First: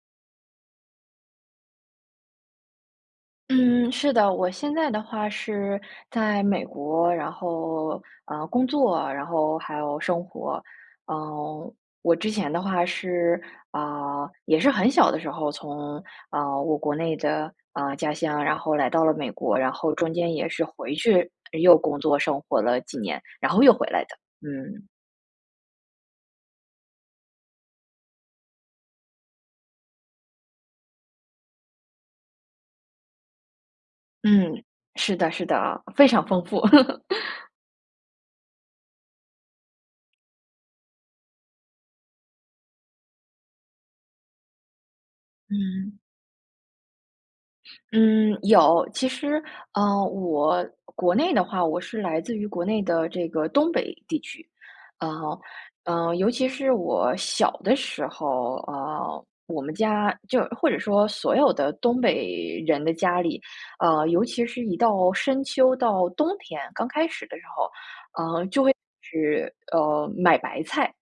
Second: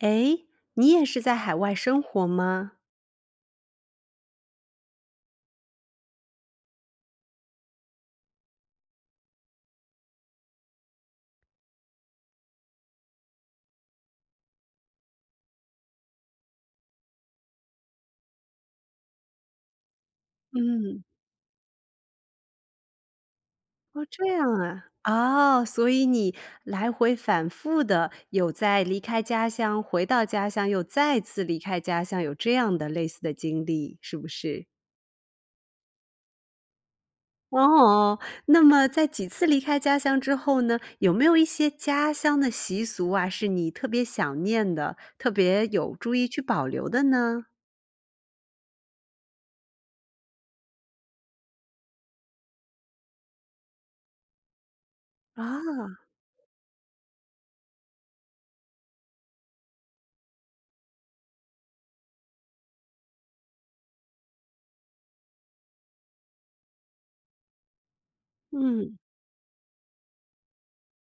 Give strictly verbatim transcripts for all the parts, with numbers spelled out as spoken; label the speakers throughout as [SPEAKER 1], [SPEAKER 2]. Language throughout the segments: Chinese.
[SPEAKER 1] 诶，你也是在海外生活吗？
[SPEAKER 2] 嗯，是的，我现在的话是在美国，然后，呃，工作，然后还有生活。嗯，我之前的话是啊，也是很小的时候，从，呃，我国内的，呃，家乡，然后来到了美国，然后中间也是回
[SPEAKER 1] 嗯。
[SPEAKER 2] 去又工作生活了几年，然后又回来
[SPEAKER 1] 哦，
[SPEAKER 2] 的，
[SPEAKER 1] 这样啊。
[SPEAKER 2] 嗯。
[SPEAKER 1] 哦，所以你来回反复地有在离开家乡回到家乡又再次离开家乡，有这样的类似的经历，是不
[SPEAKER 2] 嗯，
[SPEAKER 1] 是？
[SPEAKER 2] 是的是的，非常丰富。
[SPEAKER 1] 哦。那么在几次离开家乡之后呢，有没有一些家乡的习俗啊，是你特别想念的，特别有
[SPEAKER 2] 嗯。
[SPEAKER 1] 注意去保留的呢？
[SPEAKER 2] 嗯，有，其实，呃，我国内的话，我是来自于国内的这个东北地区。呃，
[SPEAKER 1] 啊。
[SPEAKER 2] 呃，尤其是我小的时候啊，我们家就或者说所有的东北人的家里，呃，尤其是一到深秋、到冬天，刚开始的时候，呃，就会
[SPEAKER 1] 嗯。
[SPEAKER 2] 吃呃，买白菜。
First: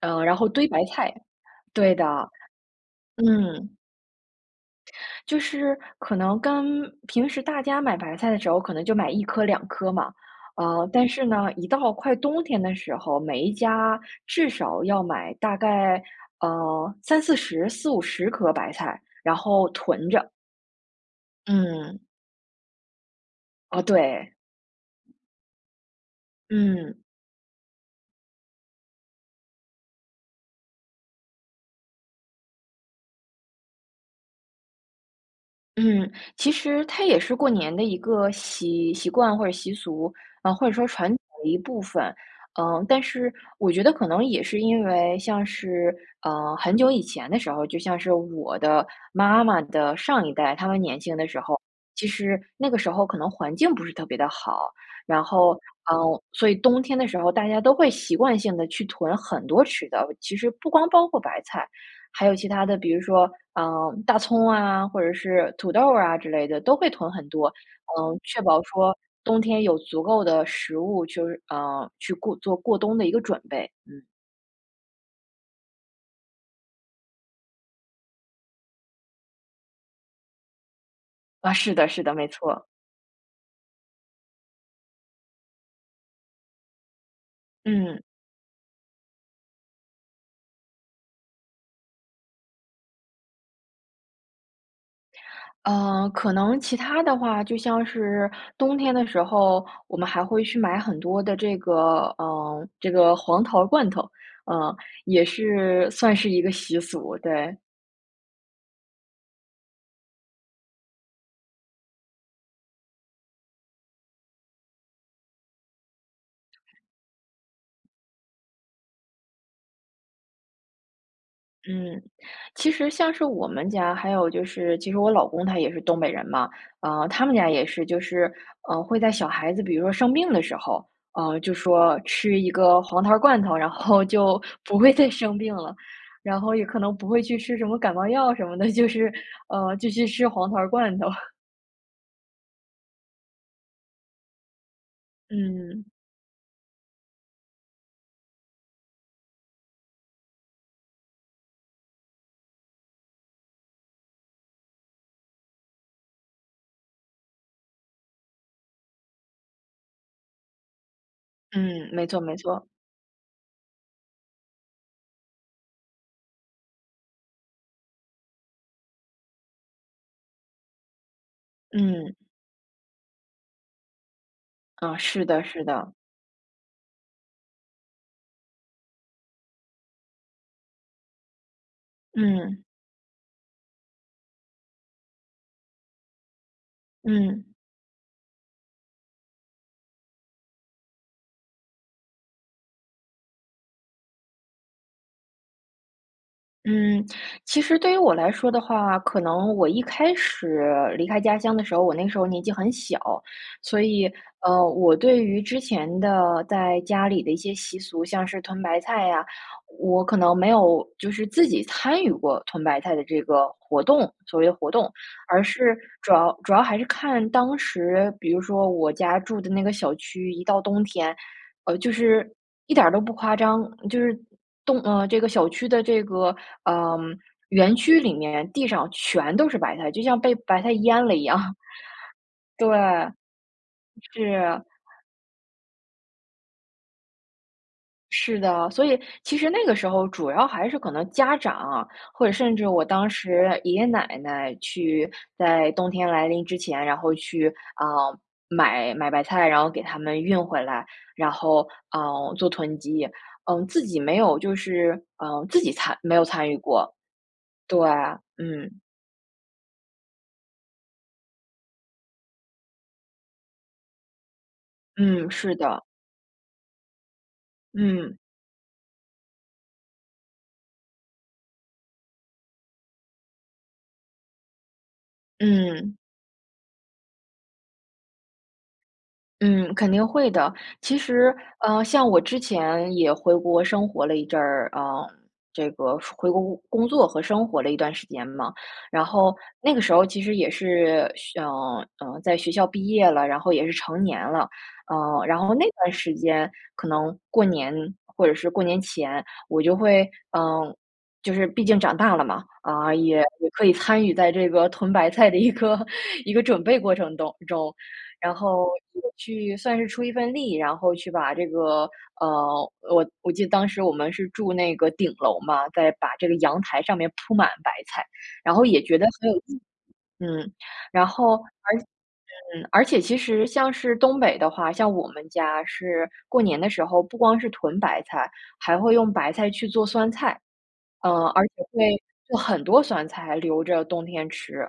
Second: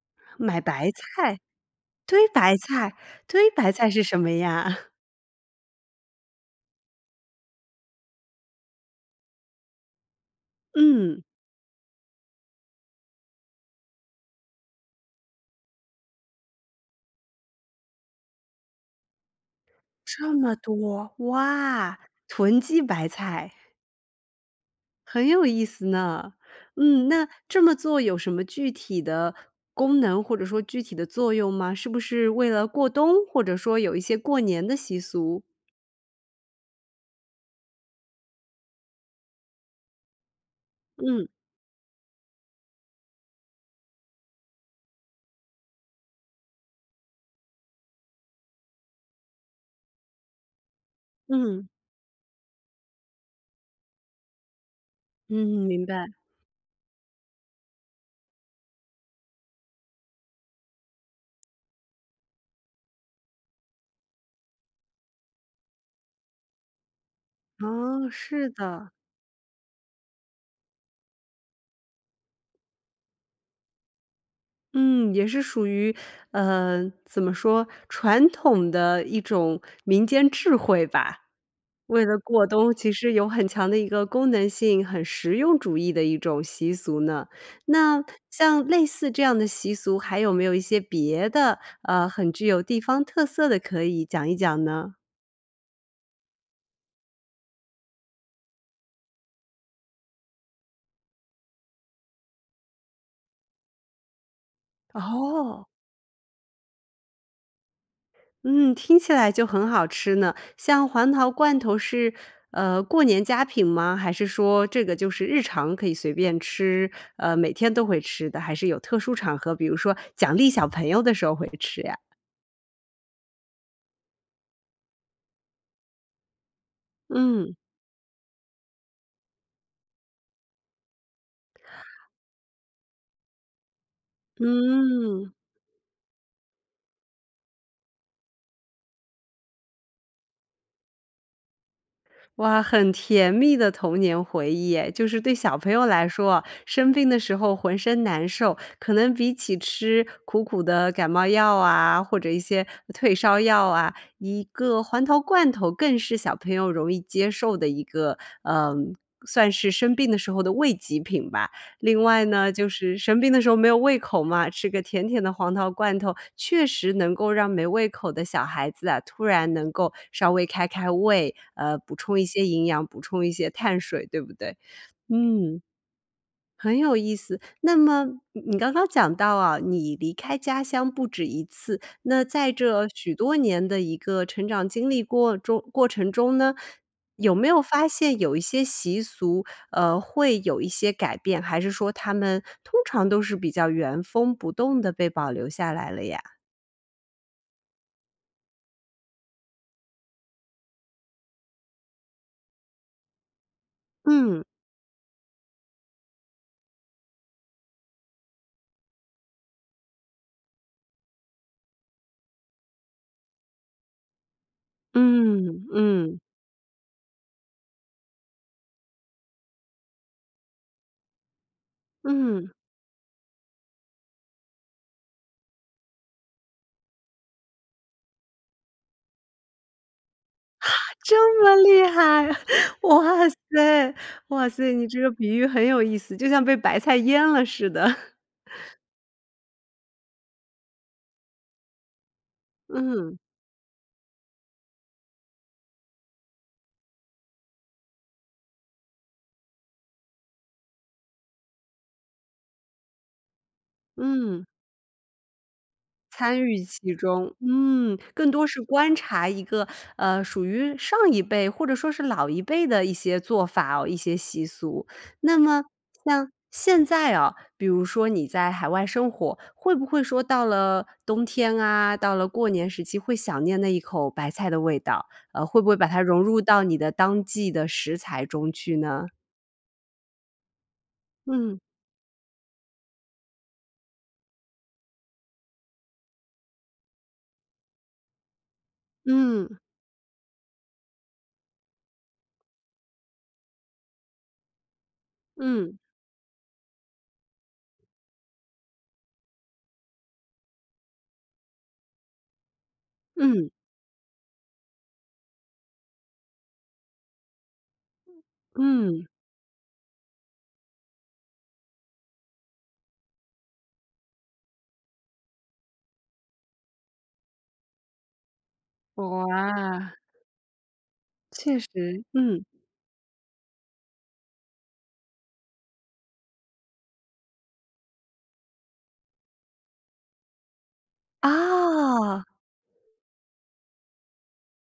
[SPEAKER 2] 呃，然后
[SPEAKER 1] 买
[SPEAKER 2] 堆白
[SPEAKER 1] 白
[SPEAKER 2] 菜，
[SPEAKER 1] 菜？
[SPEAKER 2] 对的，
[SPEAKER 1] 堆白菜，堆白
[SPEAKER 2] 嗯。
[SPEAKER 1] 菜是什么呀？
[SPEAKER 2] 就是可能跟平时大家买白菜的时候可能就买一颗两颗嘛，呃，但
[SPEAKER 1] 嗯。
[SPEAKER 2] 是呢，一到快冬天的时候，每一家至少要买大概，呃，三四十、四五十颗白菜，然后囤着。
[SPEAKER 1] 这么多。哇，
[SPEAKER 2] 嗯。
[SPEAKER 1] 囤积白菜。
[SPEAKER 2] 哦对。
[SPEAKER 1] 很有意思呢。
[SPEAKER 2] 嗯。
[SPEAKER 1] 嗯，那这么做有什么具体的功能或者说具体的作用吗？是不是为了过冬或者说有一些过年的习俗？
[SPEAKER 2] 嗯，其实它也是过年的一个习习惯或者习俗，啊，或者说传统
[SPEAKER 1] 嗯。
[SPEAKER 2] 的一部分。呃，但是我觉得可能也是因为像是，呃，很久以前的时候，就像是我的妈妈的上一代，她们年轻的时候，
[SPEAKER 1] 嗯。
[SPEAKER 2] 其实那个时候可能环境不是特别地好。然后，
[SPEAKER 1] 嗯，明
[SPEAKER 2] 嗯，
[SPEAKER 1] 白。
[SPEAKER 2] 所以冬天的时候大家都会习惯性地去囤很多吃的，其实不光包括白菜，还有其他的，比如说，呃，大葱啊，或者是土豆儿啊之类的都会囤很多，
[SPEAKER 1] 哦，
[SPEAKER 2] 嗯，确
[SPEAKER 1] 是
[SPEAKER 2] 保
[SPEAKER 1] 的。
[SPEAKER 2] 说冬天有足够的食物，就是，呃，去过做过冬的一个准备。嗯。
[SPEAKER 1] 嗯，也是属于，呃，怎么说，传统的一种民间智慧吧。
[SPEAKER 2] 啊，是的是
[SPEAKER 1] 为
[SPEAKER 2] 的，
[SPEAKER 1] 了
[SPEAKER 2] 没
[SPEAKER 1] 过
[SPEAKER 2] 错。
[SPEAKER 1] 冬其实有很强的一个功能性，很实用主义的一种习俗呢。
[SPEAKER 2] 嗯。
[SPEAKER 1] 那像类似这样的习俗，还有没有一些别的，呃，很具有地方特色的可以讲一讲呢？
[SPEAKER 2] 呃，可能其他的话，就像是冬天的时候，我们还会去买很多的这个，呃，这个黄桃罐头，呃，也
[SPEAKER 1] 哦。
[SPEAKER 2] 是算是一个习俗，对。
[SPEAKER 1] 嗯，听起来就很好吃呢，像黄桃罐头是，呃，过年佳品吗？还是说这个就是日常可以随便吃，呃，每天都会吃的，还是有特殊场合，比如说奖励小朋友的时候会吃呀？
[SPEAKER 2] 嗯，其实像是我们家，还有就是其实我老公他也是东北人嘛。啊，他们家
[SPEAKER 1] 嗯。
[SPEAKER 2] 也是就是，呃，会在小孩子比如说生病的时候，啊，就说吃一个黄桃儿罐头，然后就不会再
[SPEAKER 1] 嗯。
[SPEAKER 2] 生病了。然后也可能不会去吃什么感冒药什么的，就是，呃，就去吃黄桃罐头。
[SPEAKER 1] 哇，很甜蜜的童年回忆哎，就是对小朋
[SPEAKER 2] 嗯。
[SPEAKER 1] 友来说哦，生病的时候浑身难受，可能比起吃苦苦的感冒药啊，或者一些退烧药啊，一个黄桃罐头更是小朋友容易接受的一个，呃，算是生病的时候的慰藉品吧。
[SPEAKER 2] 嗯，
[SPEAKER 1] 另
[SPEAKER 2] 没错
[SPEAKER 1] 外
[SPEAKER 2] 没
[SPEAKER 1] 呢
[SPEAKER 2] 错。
[SPEAKER 1] 就是生病的时候没有胃口嘛，吃个甜甜的黄桃罐头，确实能够让没胃口的小孩子啊，突然能够稍微开开胃，呃，补
[SPEAKER 2] 嗯。
[SPEAKER 1] 充一些营养，补充一些碳水，对不对？
[SPEAKER 2] 啊，是的
[SPEAKER 1] 嗯，
[SPEAKER 2] 是的。
[SPEAKER 1] 很有意思。那么你刚刚讲到啊，你离开家乡不止一次，那在
[SPEAKER 2] 嗯。
[SPEAKER 1] 这许多年的一个成长经历过中过程中呢，有
[SPEAKER 2] 嗯。
[SPEAKER 1] 没有发现有一些习俗，呃，会有一些改变？还是说它们通常都是比较原封不动地被保留下来了呀？
[SPEAKER 2] 嗯，其实对于我来说的话，可能我一开始离开家乡的时候，我那时候年纪很小，所以，
[SPEAKER 1] 嗯。
[SPEAKER 2] 呃，我对于之前的在家里的一些习俗，像是屯白菜呀，我可能没有就是自己参与过屯白菜的这个活动，所谓活动。而
[SPEAKER 1] 嗯，
[SPEAKER 2] 是主
[SPEAKER 1] 嗯。
[SPEAKER 2] 要主要还是看当时，比如说我家住的那个小区，一到冬天，呃，就是
[SPEAKER 1] 嗯。
[SPEAKER 2] 一点儿都不夸张，就是冻呃，这个小区的这个，呃，园区里面地上全都是白菜，就像被白
[SPEAKER 1] 哈，
[SPEAKER 2] 菜淹了一样。
[SPEAKER 1] 这么 厉害！
[SPEAKER 2] 对，
[SPEAKER 1] 哇塞，哇
[SPEAKER 2] 是。
[SPEAKER 1] 塞，你这个比喻很有意思，就像被白菜淹了似的。
[SPEAKER 2] 是的，所以其实那个时候主要还是可能家长啊，或者甚至我当
[SPEAKER 1] 嗯。
[SPEAKER 2] 时爷爷奶奶去在冬天来临之前，然后去，啊，买买白菜，然后给他们运回来，然后，呃，做囤积。嗯，自己没有
[SPEAKER 1] 嗯。
[SPEAKER 2] 就是呃，自己参没有
[SPEAKER 1] 参
[SPEAKER 2] 参与
[SPEAKER 1] 与其
[SPEAKER 2] 过，
[SPEAKER 1] 中，
[SPEAKER 2] 对，
[SPEAKER 1] 嗯，更多是
[SPEAKER 2] 嗯。
[SPEAKER 1] 观察一个，呃，属于上一辈或者说是老一辈的一些做法，一些习俗。
[SPEAKER 2] 嗯，
[SPEAKER 1] 那
[SPEAKER 2] 是
[SPEAKER 1] 么
[SPEAKER 2] 的。
[SPEAKER 1] 像现在啊，比如说
[SPEAKER 2] 嗯。
[SPEAKER 1] 你在海外生活，会不会说到了冬天啊，到了过年时期会想念那一口白菜的味道？呃，会不会把
[SPEAKER 2] 嗯。
[SPEAKER 1] 它融入到你的当季的食材中去呢？
[SPEAKER 2] 嗯，肯定会的，其实，
[SPEAKER 1] 嗯。
[SPEAKER 2] 呃，像我之前也回国生活了一阵儿，呃，这个回国工工作和生活了一段时间嘛，然后
[SPEAKER 1] 嗯。
[SPEAKER 2] 那个时候其实也是想，呃，在学校毕业了，然后也是成年了。呃，然后那
[SPEAKER 1] 嗯。
[SPEAKER 2] 段时间可能过年或者是过年前，我就会呃，就是毕竟长大了嘛，啊，也
[SPEAKER 1] 嗯。
[SPEAKER 2] 也可以参与在这个囤白菜的一个一个准备过程当中，然后也
[SPEAKER 1] 嗯。
[SPEAKER 2] 去算是出一份力，然后去把这个，呃，我我记得当时我们是住那个顶楼嘛，再把这个阳台上面铺满白菜，然后也觉得很有意。
[SPEAKER 1] 哇。
[SPEAKER 2] 嗯，然后
[SPEAKER 1] 确实，
[SPEAKER 2] 而且
[SPEAKER 1] 嗯。
[SPEAKER 2] 而且其实像是东北的话，像我们家是过年的时候，不光是囤白菜，还会用白菜去做酸菜。呃，而且会
[SPEAKER 1] 哦。
[SPEAKER 2] 做很多酸菜留着冬天吃，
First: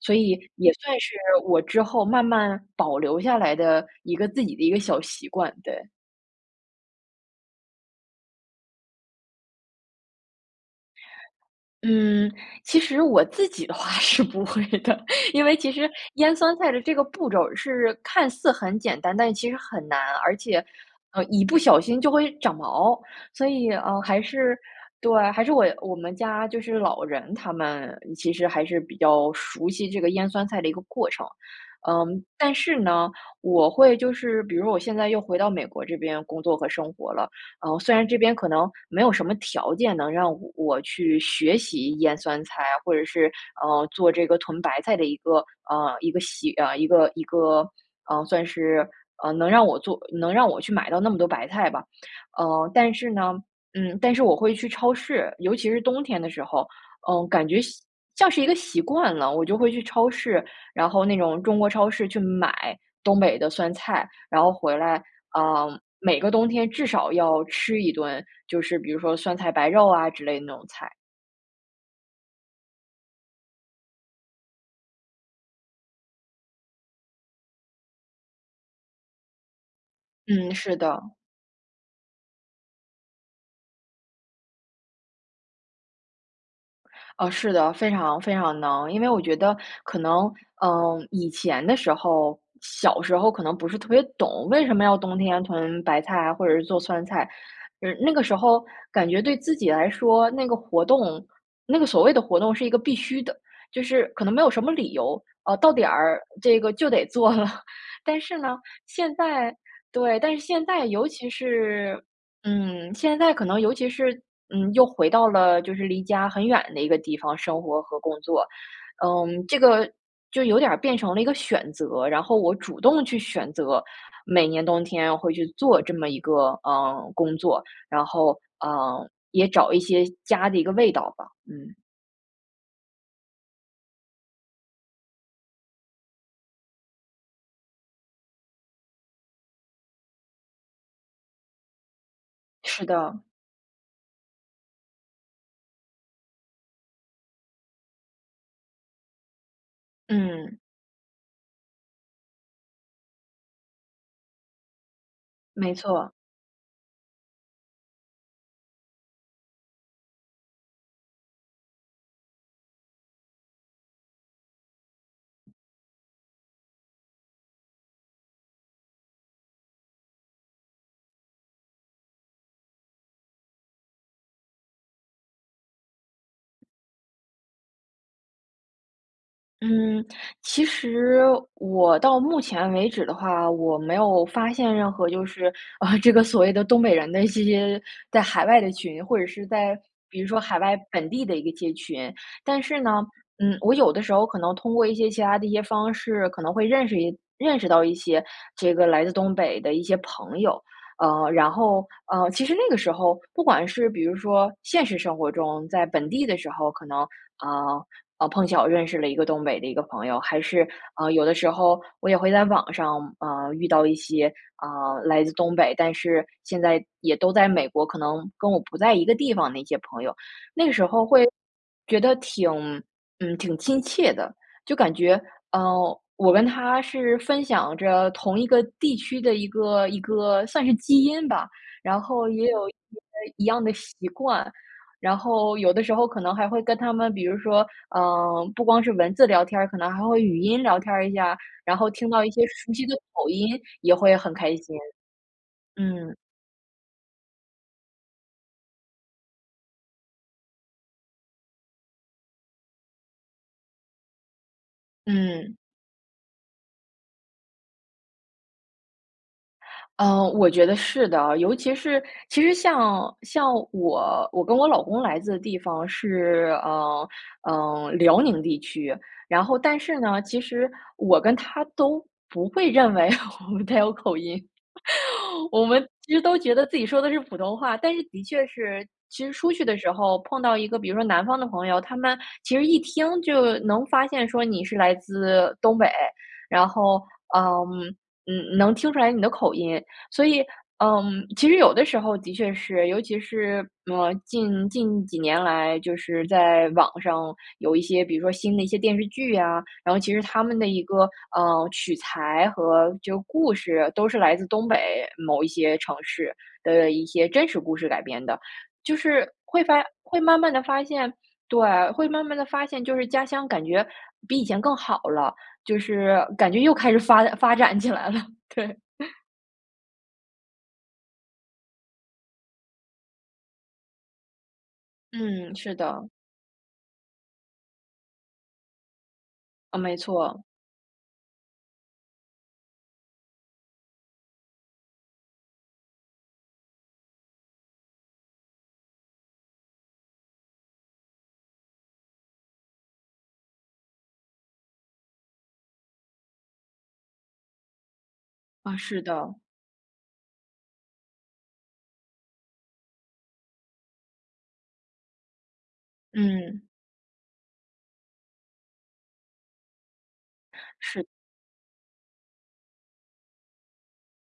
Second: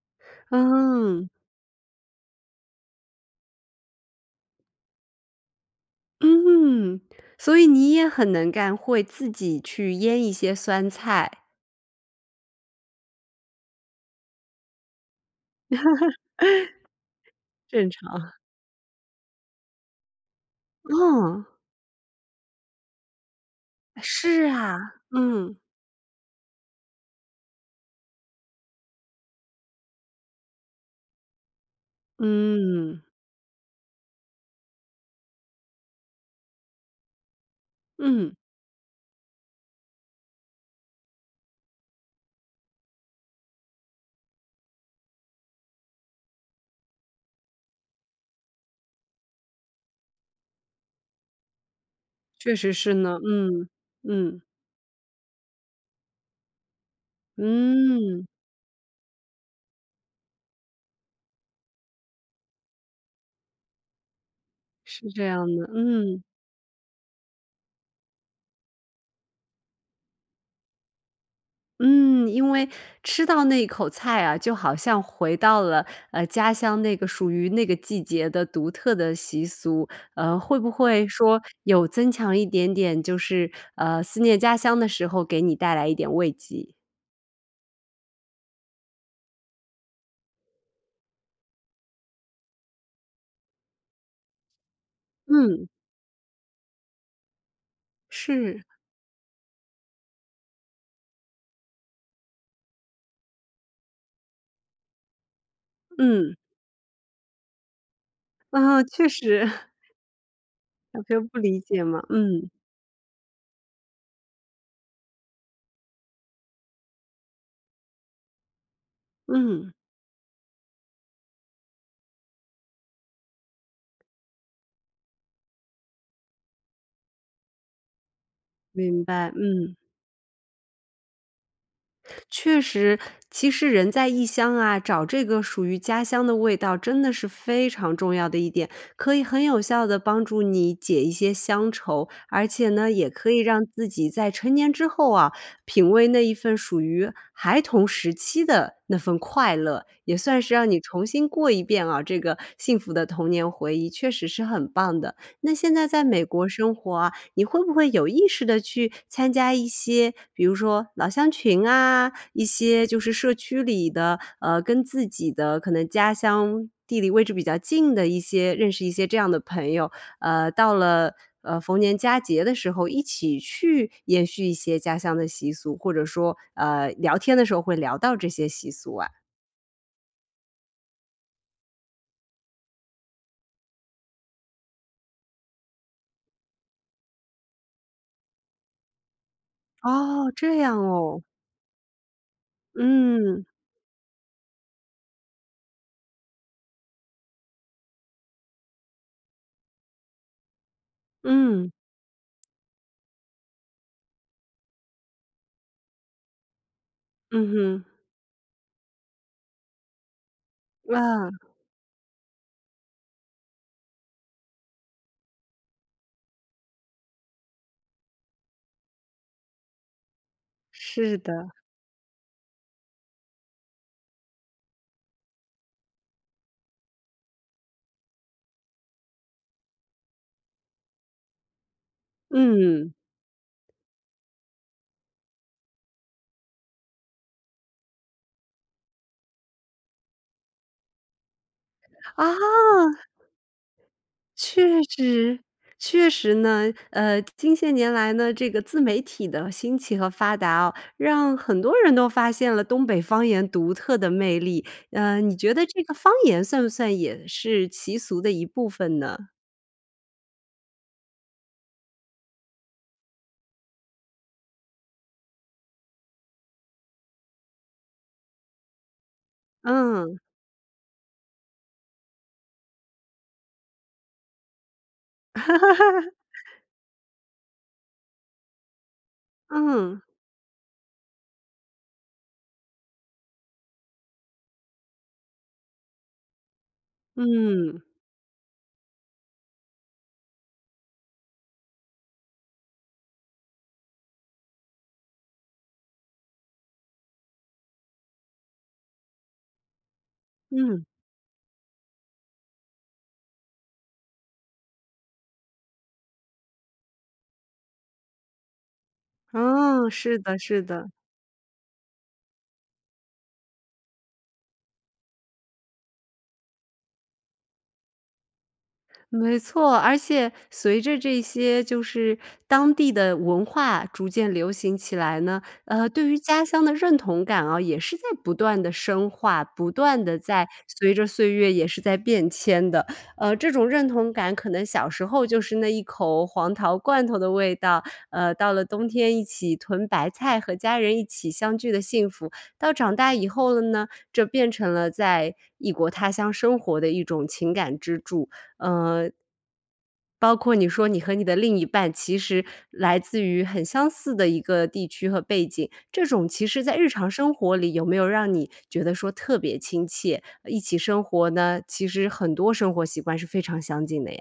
[SPEAKER 2] 所以也算是
[SPEAKER 1] 嗯。
[SPEAKER 2] 我之后慢慢保留下来的一个自己的一个小习惯，对。
[SPEAKER 1] 嗯。所以你也很能干，会自己去腌一些酸菜。
[SPEAKER 2] 嗯，其实我自己的话是不会的，因为其实腌酸菜的这个步骤 儿
[SPEAKER 1] 正
[SPEAKER 2] 是看
[SPEAKER 1] 常。
[SPEAKER 2] 似很简单，但是其实很难。而且，呃，一
[SPEAKER 1] 哦。
[SPEAKER 2] 不小心就会长毛，所以，呃，还
[SPEAKER 1] 是
[SPEAKER 2] 是
[SPEAKER 1] 啊，
[SPEAKER 2] 对，还是
[SPEAKER 1] 嗯。
[SPEAKER 2] 我我们家就是老人，他们其实还是比较熟悉这个腌酸菜的一个过程。嗯，但是
[SPEAKER 1] 嗯。
[SPEAKER 2] 呢，我会就是比如说我现在又回到美国这边工作和生活了。呃，虽然这
[SPEAKER 1] 嗯。
[SPEAKER 2] 边可能没有什么条件能让我去学习腌酸菜啊，或者是，呃，做这个屯白菜的一个，呃，一个习啊，一个一个，呃，算是，呃，能让我做能让我去买到那么多白菜吧。
[SPEAKER 1] 确
[SPEAKER 2] 呃，
[SPEAKER 1] 实
[SPEAKER 2] 但
[SPEAKER 1] 是
[SPEAKER 2] 是
[SPEAKER 1] 呢。
[SPEAKER 2] 呢，
[SPEAKER 1] 嗯，
[SPEAKER 2] 嗯，但是我
[SPEAKER 1] 嗯。
[SPEAKER 2] 会去超市，尤其是冬天的时候，嗯，感觉像
[SPEAKER 1] 嗯。
[SPEAKER 2] 像是一个习惯了，我就会去超市，然后那种中国超市去买东北的酸菜。然后回来，
[SPEAKER 1] 是这样的，
[SPEAKER 2] 呃，每
[SPEAKER 1] 嗯。
[SPEAKER 2] 个冬天至少要吃一顿，就是比如说酸菜白肉啊之类的那种菜。
[SPEAKER 1] 嗯，因为吃到那一口菜啊，就好像回到了，呃，家乡那个属于那个季节的独特的习俗，呃，
[SPEAKER 2] 嗯，
[SPEAKER 1] 会不
[SPEAKER 2] 是
[SPEAKER 1] 会
[SPEAKER 2] 的。
[SPEAKER 1] 说有增强一点点就是，呃，思念家乡的时候给你带来一点慰藉。
[SPEAKER 2] 呃，是的，非常非常能。因为我觉得可能，嗯，以前的时候，小时候可能不是特别懂，为什么要冬天
[SPEAKER 1] 嗯。
[SPEAKER 2] 囤白菜啊，或者是做酸菜。嗯，那个时
[SPEAKER 1] 是。
[SPEAKER 2] 候感觉对自己来说，那个活动那个所谓的活动是一个必须的就是可能没有什么理由，啊，到点儿
[SPEAKER 1] 嗯。
[SPEAKER 2] 这个就得做了。但是呢，
[SPEAKER 1] 啊，确
[SPEAKER 2] 现
[SPEAKER 1] 实。
[SPEAKER 2] 在 对，但是现在
[SPEAKER 1] 小
[SPEAKER 2] 尤
[SPEAKER 1] 朋友
[SPEAKER 2] 其
[SPEAKER 1] 不理解
[SPEAKER 2] 是
[SPEAKER 1] 嘛，嗯。
[SPEAKER 2] 嗯，现在可能尤其是，嗯，又回到了就是离家很远的一个地方生活和工作。嗯，这
[SPEAKER 1] 嗯。
[SPEAKER 2] 个就有点儿变成了一个选择，然后我主动去选择，每年冬天会去做这么一个，呃，工作，然后，
[SPEAKER 1] 明
[SPEAKER 2] 呃，
[SPEAKER 1] 白，
[SPEAKER 2] 也找
[SPEAKER 1] 嗯。
[SPEAKER 2] 一些家的一个味道吧，嗯。
[SPEAKER 1] 确实，其实人在异乡啊，找这个属于家乡的味道真的是非常重要的一点，可以很有效地帮助你解一些乡愁。而且
[SPEAKER 2] 是
[SPEAKER 1] 呢，也
[SPEAKER 2] 的。
[SPEAKER 1] 可以让自己在成年之后啊，品味那一份属于孩童时期的那份快乐，也算是
[SPEAKER 2] 嗯。
[SPEAKER 1] 让你重新过一遍啊，这个幸福的童年回忆，确实是很棒的。那现
[SPEAKER 2] 没
[SPEAKER 1] 在在
[SPEAKER 2] 错。
[SPEAKER 1] 美国生活啊，你会不会有意识地去参加一些，比如说老乡群啊，一些就是社区里的，呃，跟自己的可能家乡地理位置比较近的一些认识一些这样的朋友。呃，到了，呃，逢年佳节的时候，一起去延续一些家乡的习俗，或者说，呃，聊天的时候会聊到这些习俗啊。
[SPEAKER 2] 嗯，其实我到目前为止的话，我没有发现任何就是啊，这个所谓的东北人的一些在海外的群，或者是在比如
[SPEAKER 1] 哦，
[SPEAKER 2] 说
[SPEAKER 1] 这
[SPEAKER 2] 海外
[SPEAKER 1] 样
[SPEAKER 2] 本
[SPEAKER 1] 哦。
[SPEAKER 2] 地的一个街群。但是呢，
[SPEAKER 1] 嗯。
[SPEAKER 2] 嗯，我有的时候可能通过一些其它的一些方式，可能会认识一认识到一些这个来自东北的一些朋友。呃，然
[SPEAKER 1] 嗯。
[SPEAKER 2] 后，呃，其实那个时候不管是比如说现实生活中，在本地的时候，可能，
[SPEAKER 1] 嗯哼。
[SPEAKER 2] 呃，碰巧我认识了一个东北的一个朋友，还是，呃，有的
[SPEAKER 1] 哇。
[SPEAKER 2] 时候我也会在网上，呃，遇到一些，呃，来自东北，但是现在也都在美国，可能跟我不在一个地方的一些朋友。那个时候
[SPEAKER 1] 是
[SPEAKER 2] 会
[SPEAKER 1] 的。
[SPEAKER 2] 觉得挺嗯，挺亲切的，就感觉，呃，我跟他是分享着同一个地区的一个一个算是基因吧。然后也有些
[SPEAKER 1] 嗯。
[SPEAKER 2] 一样的习惯，然后有的时候可能还会跟他们，比如说，呃，不光是文字聊天儿，可能还会语音聊天儿一下，然后听到一些熟悉的
[SPEAKER 1] 啊！
[SPEAKER 2] 口音也会很开
[SPEAKER 1] 确
[SPEAKER 2] 心。
[SPEAKER 1] 实，确
[SPEAKER 2] 嗯。
[SPEAKER 1] 实呢。呃，近些年来呢，这个自媒体的兴起和发达啊，让很多人都发现了东北方言独特的魅力。呃，你觉
[SPEAKER 2] 嗯。
[SPEAKER 1] 得这个方言算不算也是习俗的一部分呢？
[SPEAKER 2] 呃，我觉得是的，尤其是其实像像我我跟我老公来自的地方是，呃，嗯，辽宁地区，然后但是
[SPEAKER 1] 嗯。
[SPEAKER 2] 呢，其实我跟他都不会认为他有口音，我们 其实都觉得自己说的是普通话。但是的确是其实出去的时
[SPEAKER 1] 嗯。
[SPEAKER 2] 候碰到一个，比如说南方的朋友，他们其实一听就能发现说你是来自东北。然后，嗯，
[SPEAKER 1] 嗯。
[SPEAKER 2] 嗯，能听出来你的口音，所以，嗯，其实有的时候的确是，尤其是，呃，近近几年来就是在网上有一些，比如说新的一些电视剧啊。然后其实它们的一
[SPEAKER 1] 嗯。
[SPEAKER 2] 个，呃，取材和就故事都是来自东北某一些城市的一些真实故事改编的，就是会发
[SPEAKER 1] 哦，是
[SPEAKER 2] 会
[SPEAKER 1] 的，
[SPEAKER 2] 慢慢
[SPEAKER 1] 是
[SPEAKER 2] 地发
[SPEAKER 1] 的。
[SPEAKER 2] 现，对，会慢慢地发现，就是家乡感觉比以前更好了，就是感觉又开始发发展起来了。对。
[SPEAKER 1] 没错。而且随着这些就是当地的文化逐渐流行起来呢，
[SPEAKER 2] 嗯，是
[SPEAKER 1] 呃，对
[SPEAKER 2] 的。
[SPEAKER 1] 于家乡的认同感啊也是在不断地深化，不
[SPEAKER 2] 呃，没
[SPEAKER 1] 断地
[SPEAKER 2] 错。
[SPEAKER 1] 在随着岁月也是在变迁的。呃，这种认同感，可能小时候就是那一口黄桃罐头的味道，呃，到了冬天一起囤白菜和家人一起相聚的幸福。到长大以后了呢，这变成了在异国他乡生活的一种情感支柱。
[SPEAKER 2] 啊，是
[SPEAKER 1] 嗯
[SPEAKER 2] 的。
[SPEAKER 1] 包括你说你和你的另一半其实来自于很相似的一个地区和背景，这种其实
[SPEAKER 2] 嗯。
[SPEAKER 1] 在日常生活里有没有让你觉得说特别亲切，呃，一起生
[SPEAKER 2] 是。
[SPEAKER 1] 活呢其实很多生活习惯是非常相近的呀？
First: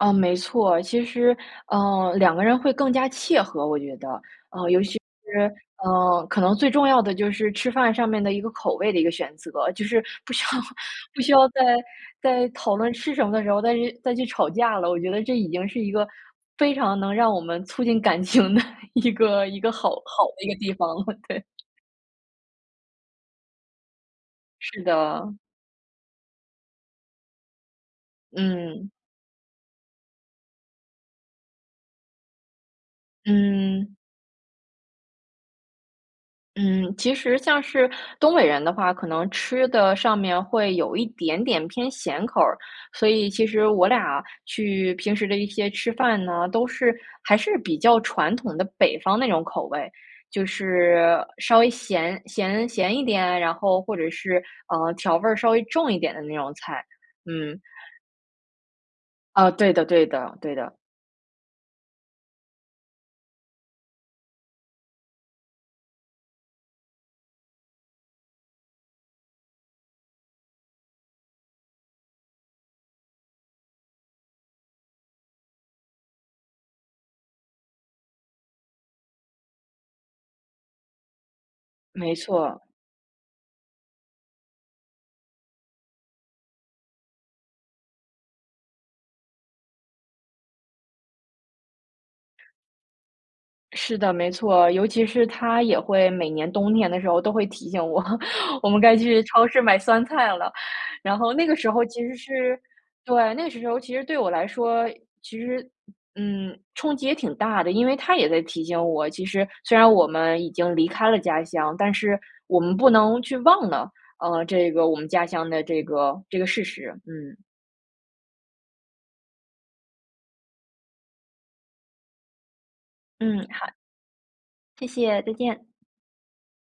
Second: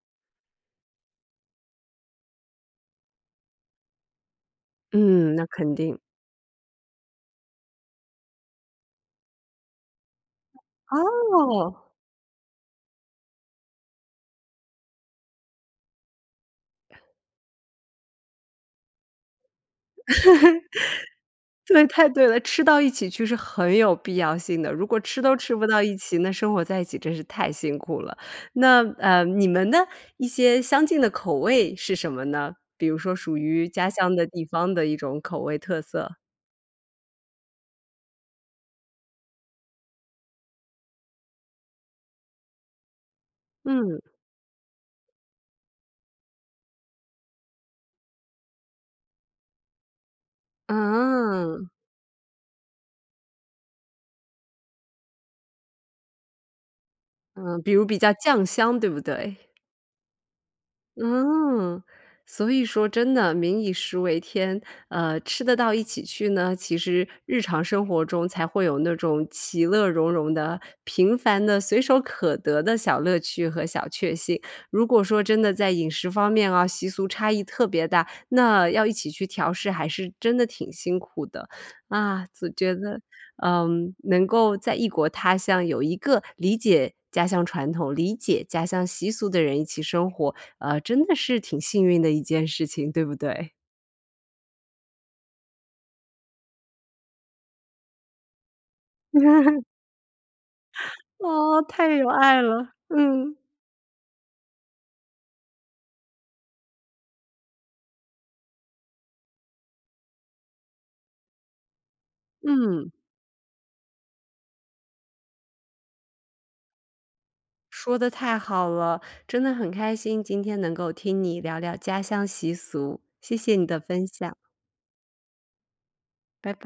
[SPEAKER 2] 啊，没错。其实，呃，两个人会更加契合，我觉得。呃，尤其
[SPEAKER 1] 嗯，那
[SPEAKER 2] 是，
[SPEAKER 1] 肯定。
[SPEAKER 2] 呃，可能最重要的就是吃饭上面的一个口味的一个选择，就是不需要不需要在
[SPEAKER 1] 哦！
[SPEAKER 2] 在讨论吃什么的时候再去再去吵架了。我觉得这已经是一个非常能让我们促进感情的一个一个好好的一个地方了，对。
[SPEAKER 1] 对，太对了。吃到一起去是很有必要性的，
[SPEAKER 2] 是
[SPEAKER 1] 如果吃
[SPEAKER 2] 的。
[SPEAKER 1] 都吃不到一起，那生活在一起真是太辛苦了。那，
[SPEAKER 2] 嗯。
[SPEAKER 1] 呃，你们呢，一些相近的口味是什么呢？比如说属于家
[SPEAKER 2] 嗯。
[SPEAKER 1] 乡的地方的一种口味特色？
[SPEAKER 2] 嗯，其实像是东北人的话，可能吃的上面会有一点点偏咸口儿，所以其实我
[SPEAKER 1] 嗯。
[SPEAKER 2] 俩去平时的一些吃饭呢，都是还是比较传统的北方那种口味就是稍
[SPEAKER 1] 嗯。
[SPEAKER 2] 微咸咸咸一点，然后或者是，呃，调味儿稍微重一点的那种菜。嗯。
[SPEAKER 1] 嗯，比如比较酱香，对不对？
[SPEAKER 2] 呃，对的对的，对的。
[SPEAKER 1] 嗯，所以说真的民以食为天，呃，吃得到一起去呢，其实日常生活中才会有那种其乐融融的平凡的随手可得的小乐趣和小确幸。如果说真的在饮食方面啊，习俗差异特别大，那要一起去调试还是真的挺辛苦的。
[SPEAKER 2] 没
[SPEAKER 1] 啊，就
[SPEAKER 2] 错。
[SPEAKER 1] 觉得，嗯，能够在异国他乡有一个理解家乡传统、理解家乡习俗的人一起生活，呃，真的是挺幸运的一件事情，对不对？
[SPEAKER 2] 是的，没错，尤其是他也会每年冬天的时候都会提醒我，我们该去超市 买酸菜了，然后那个
[SPEAKER 1] 哦，
[SPEAKER 2] 时候
[SPEAKER 1] 太
[SPEAKER 2] 其
[SPEAKER 1] 有
[SPEAKER 2] 实
[SPEAKER 1] 爱
[SPEAKER 2] 是，
[SPEAKER 1] 了，
[SPEAKER 2] 对，
[SPEAKER 1] 嗯。
[SPEAKER 2] 那个时候其实对我来说，其实，嗯，冲击也挺大的，因为他也在提醒我，其实虽然我们已经离开了家乡，但是我们不
[SPEAKER 1] 嗯。
[SPEAKER 2] 能去忘了，呃，这个我们家乡的这个，这个事实。嗯。
[SPEAKER 1] 说得太好了，真的很开心今天能够听你聊聊家乡习俗，谢
[SPEAKER 2] 嗯，
[SPEAKER 1] 谢你
[SPEAKER 2] 好。
[SPEAKER 1] 的分享。
[SPEAKER 2] 谢谢，再见。
[SPEAKER 1] 拜拜。